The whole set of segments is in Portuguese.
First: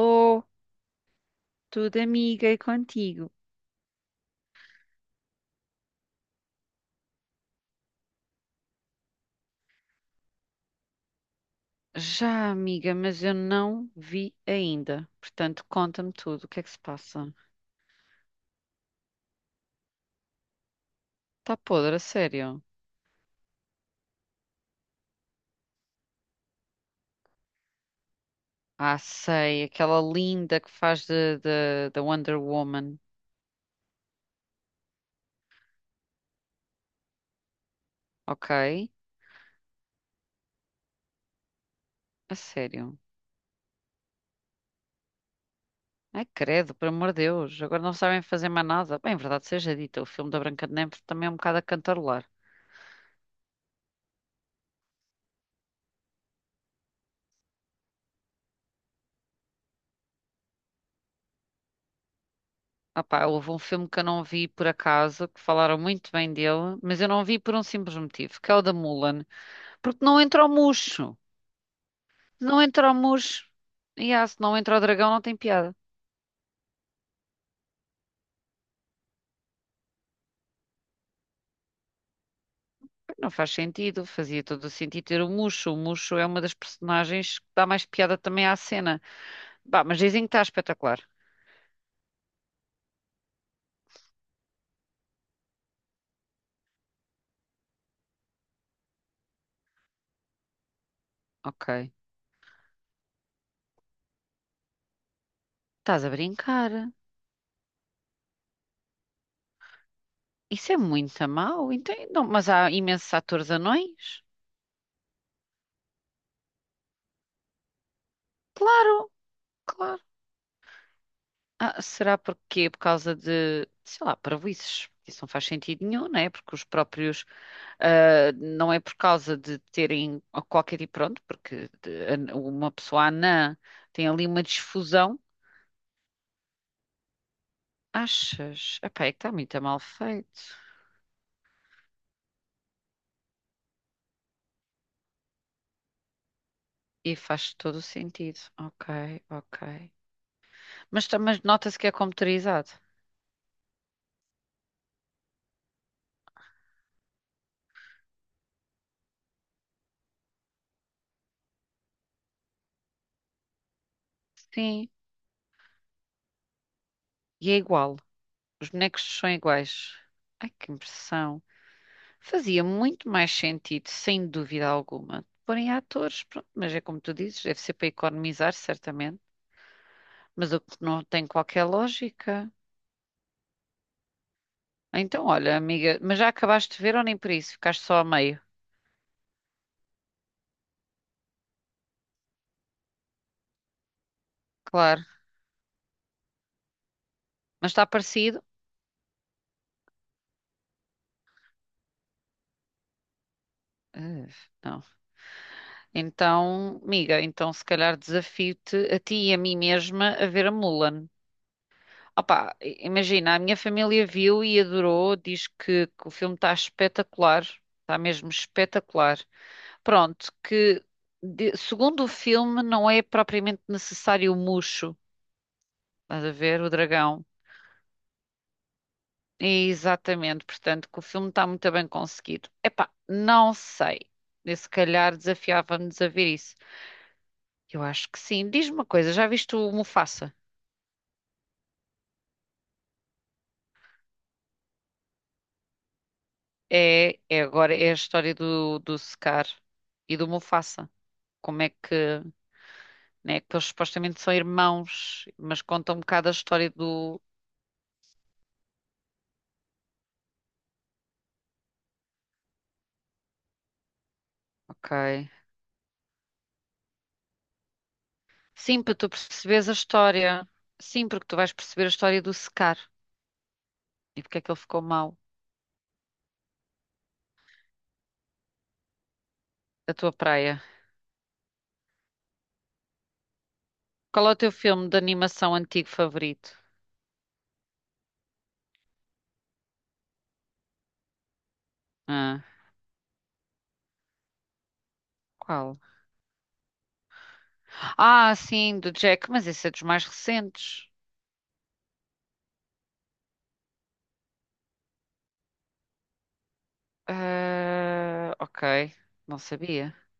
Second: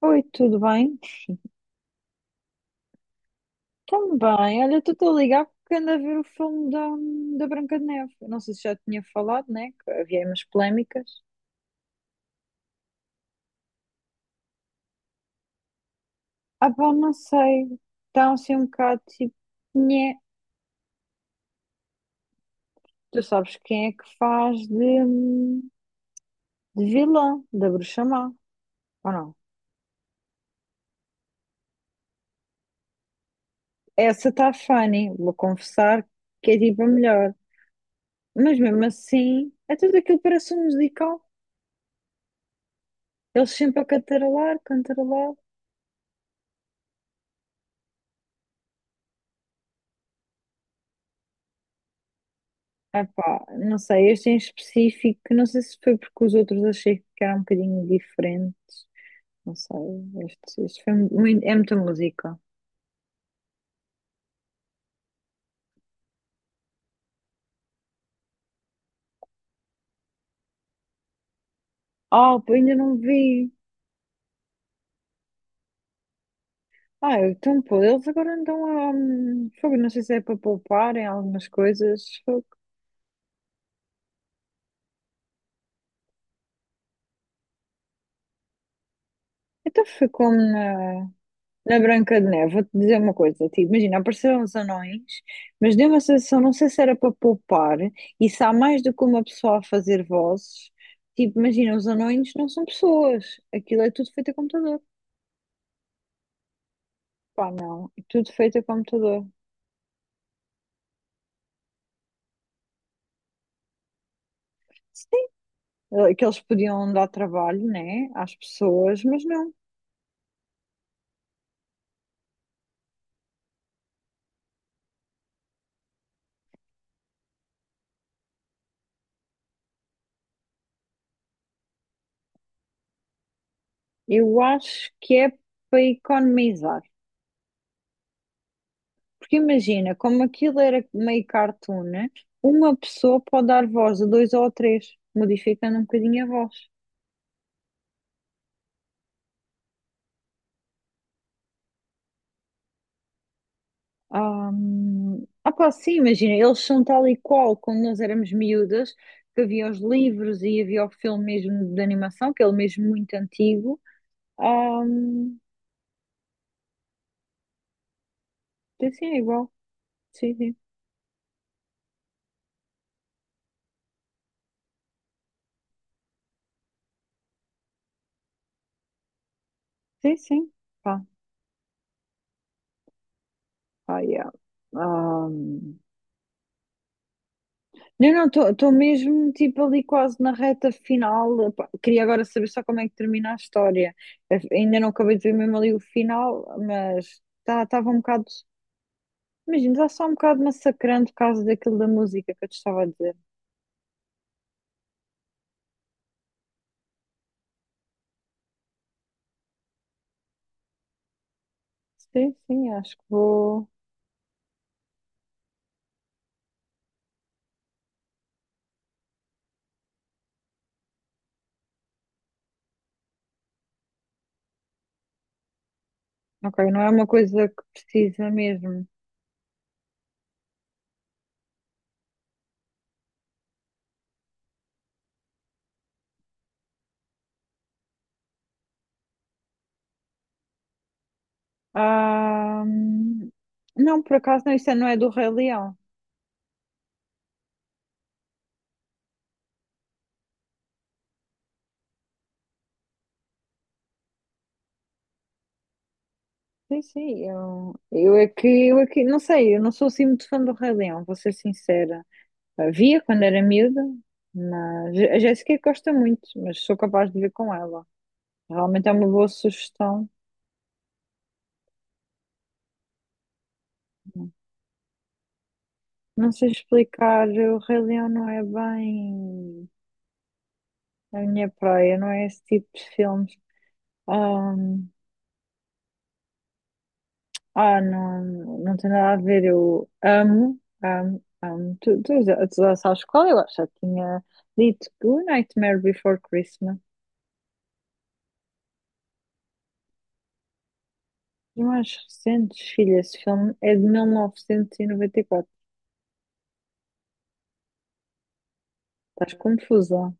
Oi, tudo bem? tudo amiga e contigo? Também. Olha, tu estou a ligar porque ando a ver o filme da Branca de Neve. Eu não sei se já tinha falado, né? Que havia aí umas polémicas. Já, amiga, mas eu não vi ainda. Portanto, conta-me tudo, o que é que Ah, se pá, não passa? sei. Está assim um bocado tipo. Nhé. Tá podre, a sério? Tu sabes quem é que faz de vilã, da Bruxa Má, Ah, ou não? sei, aquela linda que faz da Wonder Woman, Essa está funny, vou confessar que é tipo a melhor. Mas mesmo ok? assim, é tudo aquilo que parece um musical. A sério. Eles sempre a cantarolar, cantarolar. Ai, credo, por amor de Deus, agora não sabem fazer mais nada. Bem, verdade seja dita, o filme da Branca de Neve também é um bocado a cantarolar. Ah pá, não sei, este em específico, não sei se foi porque os outros achei que era um bocadinho diferente, não sei, este foi muito, é muita música. Ah pá, houve um filme que eu não vi por acaso, que falaram muito bem dele, mas eu não vi por um simples motivo, que é o da Mulan. Porque não entra o Muxo. Ah, Se pô, não ainda entra o não Muxo. vi. E ah, se não entra o dragão, não tem piada. Ah, então pô, eles agora andam a. Fogo, não sei se é para poupar em algumas coisas. Fogo. Não faz sentido. Fazia todo o sentido ter o Muxo. O Muxo é uma das personagens que dá mais piada também à cena. Bah, Então mas foi dizem que como está espetacular. na. Na Branca de Neve, vou-te dizer uma coisa, tipo, imagina, apareceram os anões, mas deu uma sensação, não sei se era para poupar, e se há mais do que uma pessoa a fazer vozes, tipo, imagina, os Ok. anões não são pessoas, aquilo é tudo feito a computador, Estás a brincar. pá, não, é tudo feito a computador. Isso é muito mau. Então, não, mas há imensos atores anões? Sim, que eles podiam dar trabalho, né, às pessoas, Claro, mas não, claro. Ah, será porque por causa de, sei lá, parvoíces. Isso não faz sentido nenhum, não é? Porque os próprios, ah, não é por causa de terem qualquer tipo, pronto, uma pessoa anã tem ali eu uma acho que difusão. é para economizar. Achas? Epá, é que está Porque muito mal imagina, como feito. aquilo era meio cartoon, né? Uma pessoa pode dar voz a dois ou a três, modificando um bocadinho a voz. E faz todo o sentido. Ok, ok. Mas, mas nota-se que é computarizado. Ah, ah pá, sim, imagina, eles são tal e qual quando nós éramos miúdas, que havia os livros e havia o filme mesmo de animação, que é ele mesmo muito antigo. Ah, Sim, e é igual. Os sim, bonecos sim, é são igual. iguais. Sim, Ai, sim. que impressão. Fazia muito mais sentido, sem dúvida alguma, porem atores, pronto, mas é como tu dizes, deve ser para economizar, certamente, Sim, mas sim. o que não Pá, tem qualquer lógica. pá, yeah. Então, olha, amiga, mas já acabaste de ver ou nem por isso? Ficaste só a Não, meio? não, estou mesmo tipo ali quase na reta final. Pá, queria agora saber só como é que termina a história. Ainda não Claro, acabei de ver mesmo ali o final, mas mas está estava um bocado. parecido? Imagino, está só um bocado massacrante por causa daquilo da música que eu te estava a dizer. Eh, não. Então, amiga, então se calhar desafio-te a ti e a mim mesma a ver a Mulan. Sim, Opa, sim, acho que imagina, a minha vou. família viu e adorou, diz que o filme está espetacular, está mesmo espetacular. Pronto, que segundo o filme não é propriamente necessário o Mushu, estás a Ok, ver, o não é uma dragão. coisa que precisa mesmo. Exatamente, portanto, que o filme está muito bem conseguido. Epá, não sei. Eu, se calhar desafiava-nos a ver isso. Eu acho que sim. Diz-me uma coisa, já viste o Mufasa? Ah, não, por acaso não, isso não é do Rei Leão. É, é agora é a história do Scar e do Mufasa. Como é que, né, que eles supostamente são irmãos, mas conta um bocado a história Sim, do. sim, eu é que, não sei, eu não sou assim muito fã do Rei Leão, vou ser sincera. Havia quando era miúda, mas a Ok. Jéssica gosta muito, mas sou capaz de ver com ela. Sim, Realmente é para uma tu boa perceberes a sugestão. história. Sim, porque tu vais perceber a história do secar e porque é que ele ficou mau. Não sei explicar, o Rei Leão não é bem A tua praia. a minha praia, não é esse tipo de filmes. Qual é o teu filme Ahm, de animação antigo favorito? ah, não, não tem nada a ver. Eu amo, amo, amo. Tu, tu já, Ah, tu já sabes qual eu acho. Já tinha dito que o qual? Nightmare Before Christmas. Ah, sim, do Jack, mas esse é dos mais recentes. E mais recentes, filha, esse filme é de mil novecentos e noventa e quatro. Ah, ok, Estás não sabia. confusa.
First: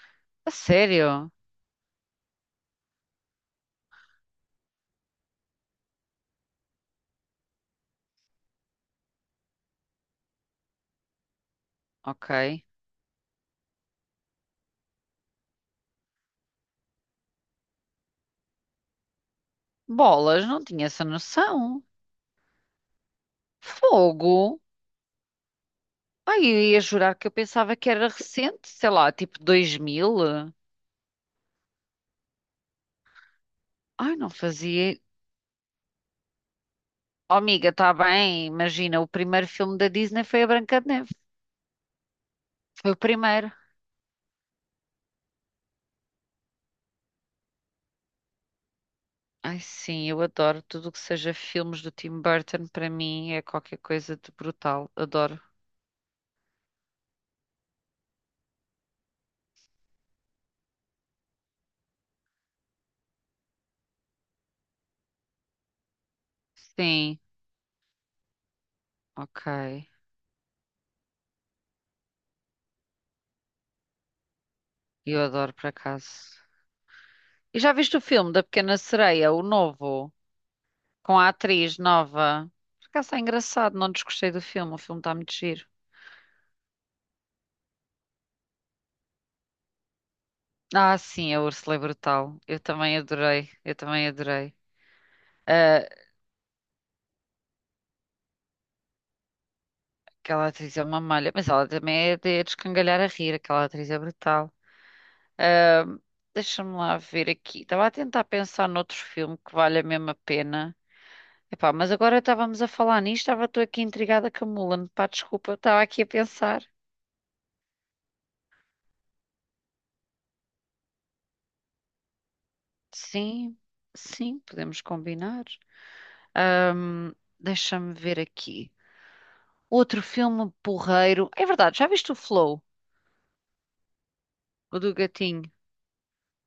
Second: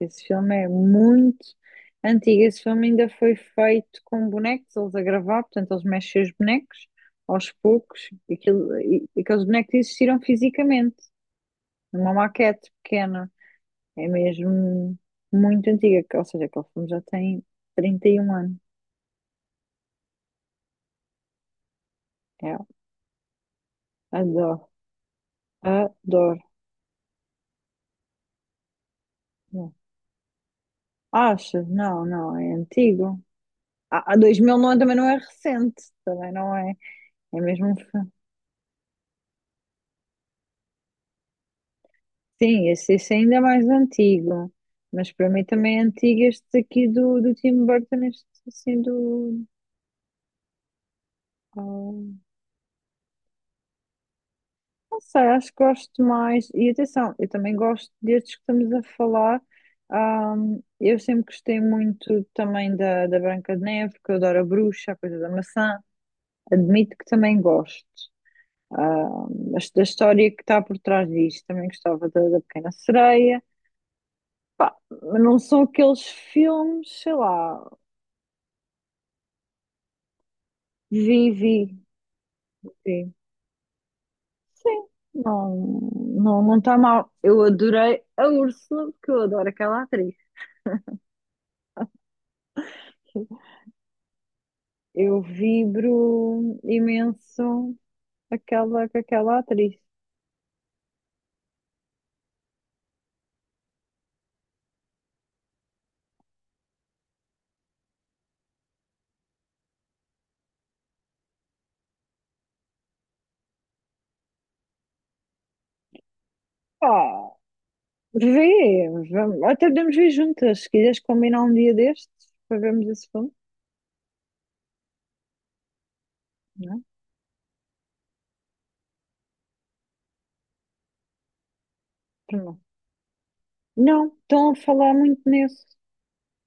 Esse A filme é sério? muito antigo. Esse filme ainda foi feito com bonecos, eles a gravar, portanto, eles mexem os bonecos aos poucos. Aqueles bonecos existiram fisicamente, numa Ok. maquete pequena. É mesmo muito antiga, ou seja, aquele filme já tem 31 anos. Bolas, não tinha essa noção. É, Fogo? adoro, adoro. Ai, eu ia jurar que eu pensava que era recente, sei lá, tipo 2000. Achas? Não, não, é antigo. A, Ai, a não 2000 não, também fazia. não é recente, também não é. Oh, É mesmo amiga, um está filme. bem. Imagina, o primeiro filme da Disney foi a Branca de Neve. Sim, Foi esse, o esse ainda é primeiro. mais antigo, mas para mim também é antigo este aqui do Tim Burton, este assim do. Ai, sim, eu adoro tudo o que seja filmes do Tim Ah, Burton. Para mim é qualquer coisa de brutal. não sei, Adoro. acho que gosto mais. E atenção, eu também gosto destes que estamos a falar. Ah, eu sempre gostei muito também da Branca de Neve, porque eu adoro a bruxa, a coisa da maçã. Admito que Sim, também gosto. Ah, ok. mas da história que está por trás disto, também gostava da Pequena Sereia. Eu Mas não adoro, são por aqueles acaso. filmes, sei E lá, já viste o filme da Pequena Sereia, o novo, com a Vivi. atriz nova? Por acaso Sim, está engraçado, não desgostei do filme. O sim, filme está muito não, giro. não, não está mal. Eu adorei a Úrsula, porque eu adoro aquela atriz. Ah, sim, a Úrsula é brutal. Eu também adorei. Eu também adorei. Eu Ah, vibro imenso aquela, com aquela atriz. aquela atriz é uma malha, mas ela também é de descangalhar a rir, aquela atriz é brutal. Ahm, Deixa-me lá ver aqui. Estava a tentar pensar noutro filme que vale a mesma pena. Epá, mas agora estávamos a falar nisto, estava tu aqui intrigada com a Mulan. Pá, desculpa, eu estava aqui a pensar. Pá, vê, vamos, até podemos ver juntas, se quiseres combinar um dia destes para vermos esse filme, Sim, sim, podemos combinar. não é? Ahm, Deixa-me ver aqui. Outro filme porreiro. É verdade, já viste o Para não, Flow? não, estão a O do falar muito gatinho? nisso.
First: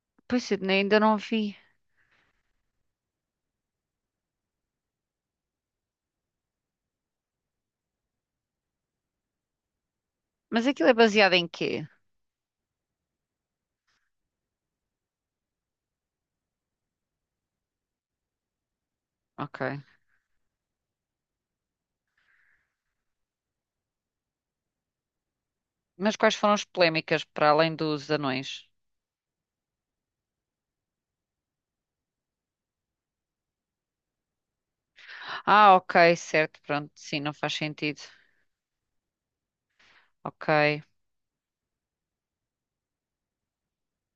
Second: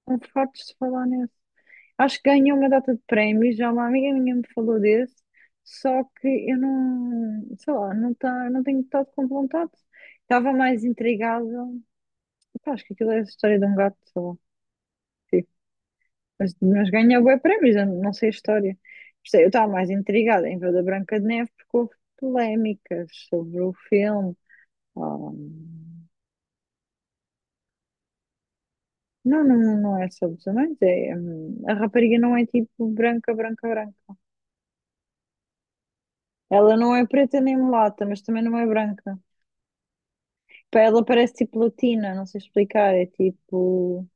Estão Pois, fartos de Sidney, ainda falar não nisso. vi. Acho que ganhou uma data de prémios, já uma amiga minha me falou desse, só que eu não, sei lá, não, tá, não tenho estado com vontade. Estava Mas mais aquilo é baseado em intrigada. quê? Pá, acho que aquilo é a história de um gato, sei lá. Sim. Mas ganhou bué prémios, eu não sei a história. Por isso é, eu estava Ok. mais intrigada em ver da Branca de Neve porque houve polémicas sobre o filme. Ah, Mas quais foram as polémicas para além dos anões? não, não, não é sobre os anões, é, a rapariga não é tipo branca, branca, branca. Ah, ok, certo, Ela pronto, não é sim, não preta faz nem sentido. mulata, mas também não é branca. Pá, Ok. ela parece tipo latina, não sei explicar. É tipo.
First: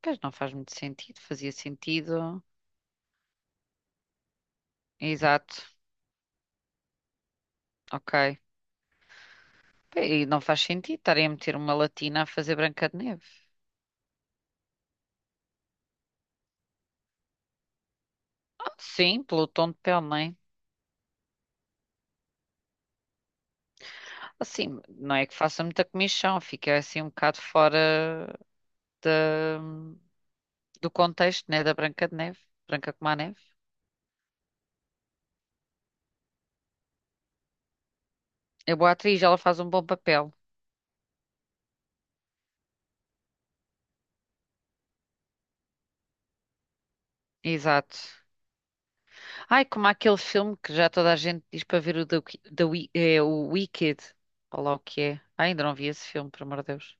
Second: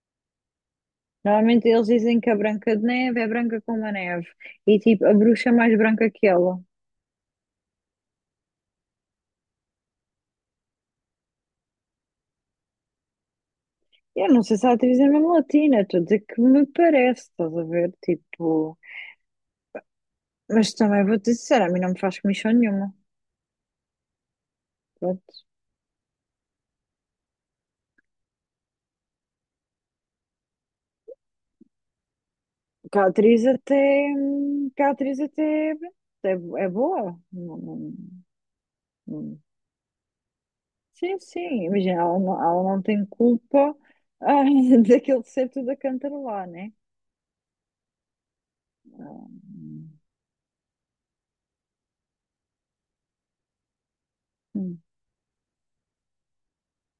Pois não faz muito sentido, fazia Normalmente eles dizem que a sentido. Branca de Neve é branca como a neve. E tipo, a bruxa é Exato, mais branca que ela. ok. E não faz sentido estarem a meter uma latina a fazer Branca de Neve. Eu não sei se a atriz é mesmo latina, estou a dizer que me parece, estás a ver? Ah, Tipo. sim, pelo tom de pele, não é? Mas também vou-te dizer, a mim não me faz comissão nenhuma. Assim, não é que Pronto. faça muita comichão, fica assim um bocado fora da- do contexto, né, da Branca de Neve. Branca Que a como a neve. atriz até. Que a atriz até. É, é boa. É boa atriz, ela não- faz um bom papel. Sim, sim. Imagina, ela não tem culpa ah, daquele ser tudo a cantarolar, né? Exato. Ai, como aquele filme que já toda a gente diz para ver o, da, é, o Wicked. Olha lá o Hum. que é. Ai, ainda não vi esse filme, por amor de Deus.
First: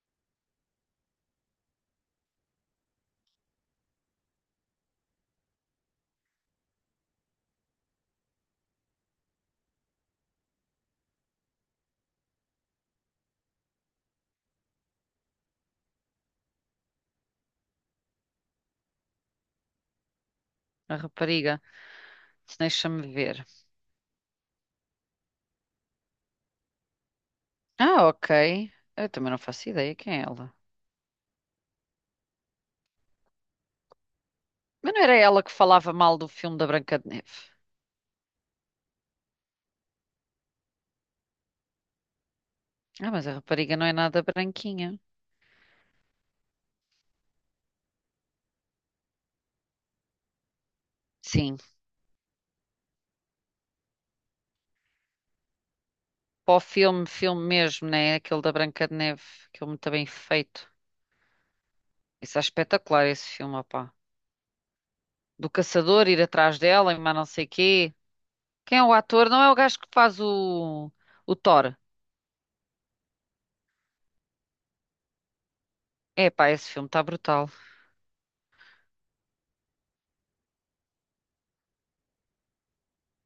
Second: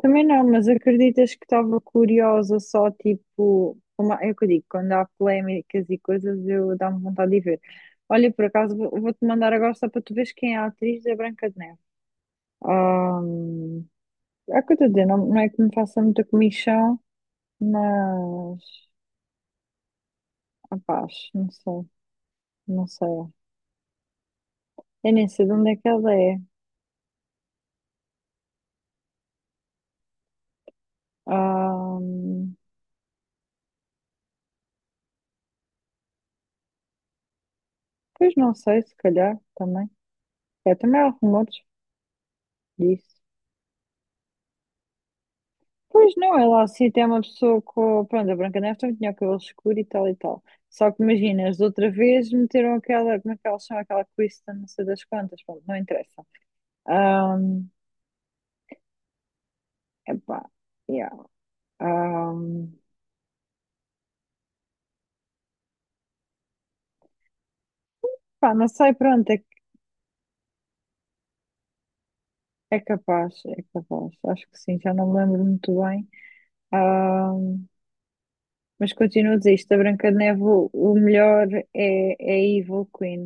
Também não, mas acreditas que estava curiosa só tipo, uma, é o que eu digo, quando há polémicas e coisas eu dá-me vontade de ver. Olha, por acaso vou-te mandar agora só para tu veres quem é a atriz da Branca de Neve. Ah, é o que eu estou a dizer, não, não é que me faça muita comichão, mas A rapaz, não rapariga. sei, não Deixa-me sei. ver. Eu nem sei de onde é que ela é. Ah, ok. Eu também não faço ideia quem é ela. Ah, Mas não era ela que falava mal do filme da Branca de Neve. pois não sei, se calhar também. É, também há rumores Ah, disso. mas a rapariga não é nada branquinha. Pois não, ela assim tem uma pessoa com. Pronto, a Branca Neve também tinha o cabelo escuro e tal e tal. Só que imaginas, Sim. de outra vez meteram aquela. Como é que elas chamam? Aquela Kristen, não sei das quantas. Pronto, não interessa. Para o filme, filme Ahm, mesmo, né? É aquele da Branca de Neve. Aquele muito bem epá, feito. yeah. Isso é Ahm, espetacular, esse filme, opá. Do caçador ir atrás dela e mais não sei quê. pá, não Quem é o sei, ator? pronto, Não é, é o gajo que faz o Thor. é capaz, é capaz. Acho que sim, já não me lembro muito bem. É pá, esse filme está brutal. Ahm, mas continuo a dizer isto: a Branca de Neve, o melhor é a Evil Queen.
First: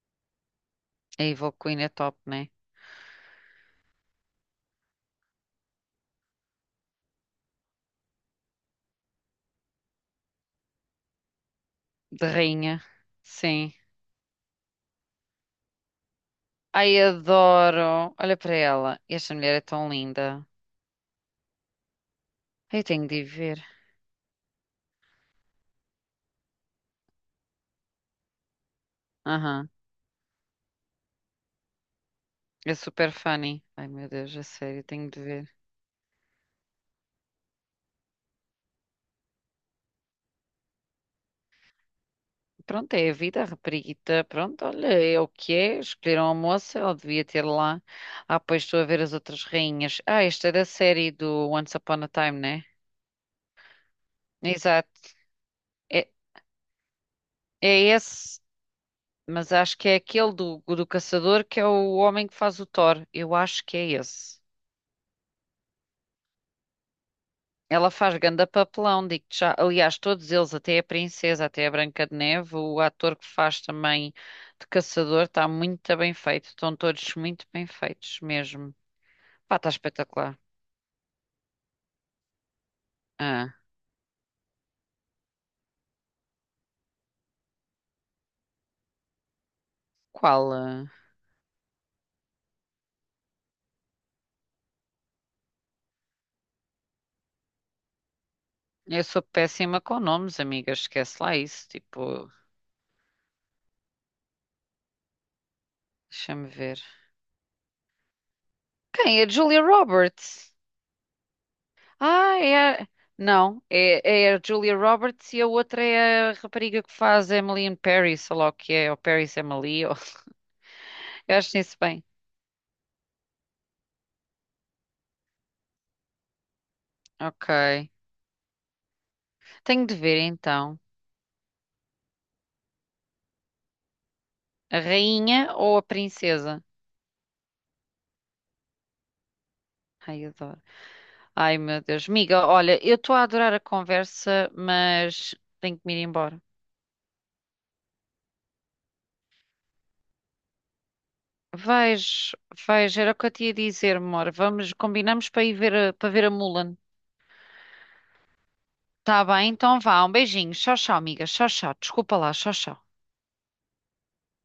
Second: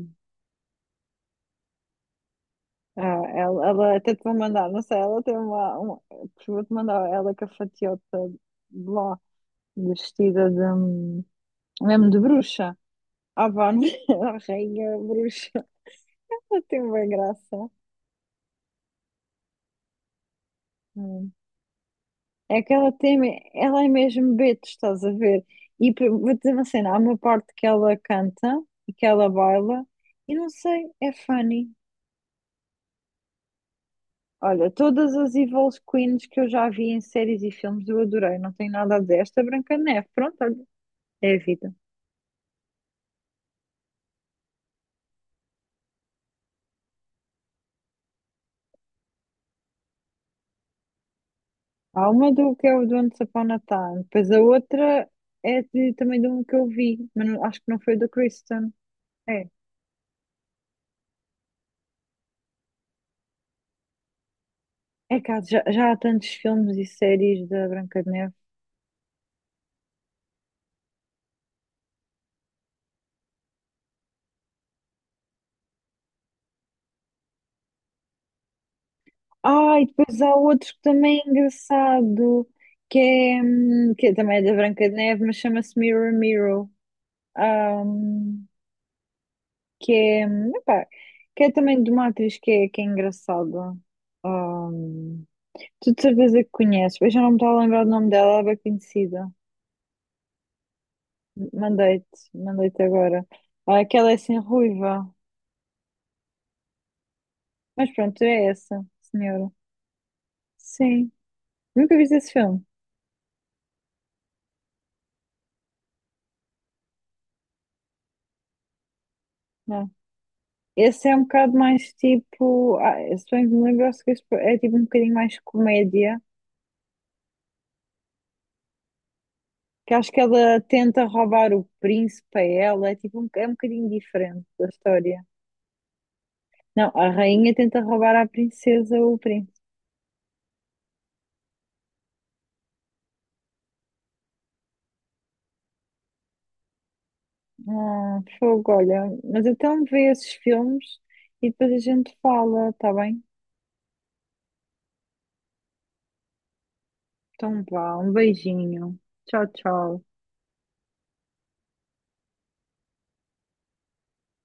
A Evil Queen é top, né? Ah, ela até te vou mandar, não sei, ela tem uma vou-te mandar ela com a fatiota de lá, vestida de, mesmo de De bruxa. rainha. Ah, vá, Sim. né? a rainha bruxa. Ela tem Ai, uma graça. adoro. Olha para ela. Esta mulher é tão linda. Hum. É que Eu ela tenho de tem, ir ver. ela é mesmo Beto, estás a ver? Vou dizer uma cena, há uma parte que ela canta e que ela Aham. baila, e não sei, é funny. É super funny. Ai, meu Deus, a Olha, sério, tenho todas de as ver. Evil Queens que eu já vi em séries e filmes eu adorei, não tem nada a dizer. Esta Branca de Neve, pronto, é a vida. Pronto, é a vida, a rapariguita. Pronto, olha, é o que é. Escolheram a moça, ela devia ter lá. Ah, pois estou a ver as outras rainhas. Ah, esta é da série do Once Upon a Há uma Time, do né? que é o do ano de Upon a Time, depois a outra Exato. é É, também de um que eu vi, mas acho que não é foi do esse. Kristen. É, Mas acho que é aquele do caçador que é o homem que faz o Thor. Eu acho que é esse. é que já há tantos filmes e séries da Ela Branca de faz Neve. ganda papelão, digo-te já. Aliás, todos eles, até a princesa, até a Branca de Neve, o ator que faz também de caçador, está muito bem feito. Estão todos muito bem feitos mesmo. Pá, está Ah, e depois há espetacular. outro que também é engraçado, que é, Ah, hum, que é também é da Branca de Neve, mas chama-se Mirror Mirror. Ahm, que é, qual? Epá, Ah? que é também de uma atriz que é engraçada. Ahm, tu de certeza que conheces, eu já não me estou a lembrar do nome dela, ela é bem Eu sou conhecida. péssima com nomes, amiga. Esquece lá isso. Mandei-te, Tipo, mandei-te agora. Ah, aquela é assim ruiva. deixa-me ver. Mas pronto, é essa, Quem? A senhora. Julia Roberts. Sim. Nunca viste esse Ah, é. filme? a- Não, é, é a Julia Roberts e a outra é a rapariga que faz Emily in Paris, ou lá o que é, ou Paris Emily, Não. ou... Esse é um eu bocado acho isso mais bem. tipo. Ah, se bem que me lembro, acho que esse é tipo um bocadinho mais comédia. Ok. Tenho Que de acho ver que ela então. tenta roubar o príncipe a ela. É tipo um, é um bocadinho diferente da A história. rainha ou a princesa? Não, a rainha tenta roubar à princesa o príncipe. Ai, adoro. Ai, meu Deus. Miga, olha, eu estou a adorar a conversa, mas tenho que me ir embora. Ah, fogo, olha. Mas então vê esses filmes e depois a gente Vejo, fala, tá vejo, era o bem? que eu te ia dizer, amor. Vamos, combinamos para ir ver, para ver a Mulan. Então vá, um beijinho. Tá Tchau, bem, então tchau. vá, um beijinho. Tchau, tchau, amiga. Tchau, tchau. Desculpa lá, tchau, tchau.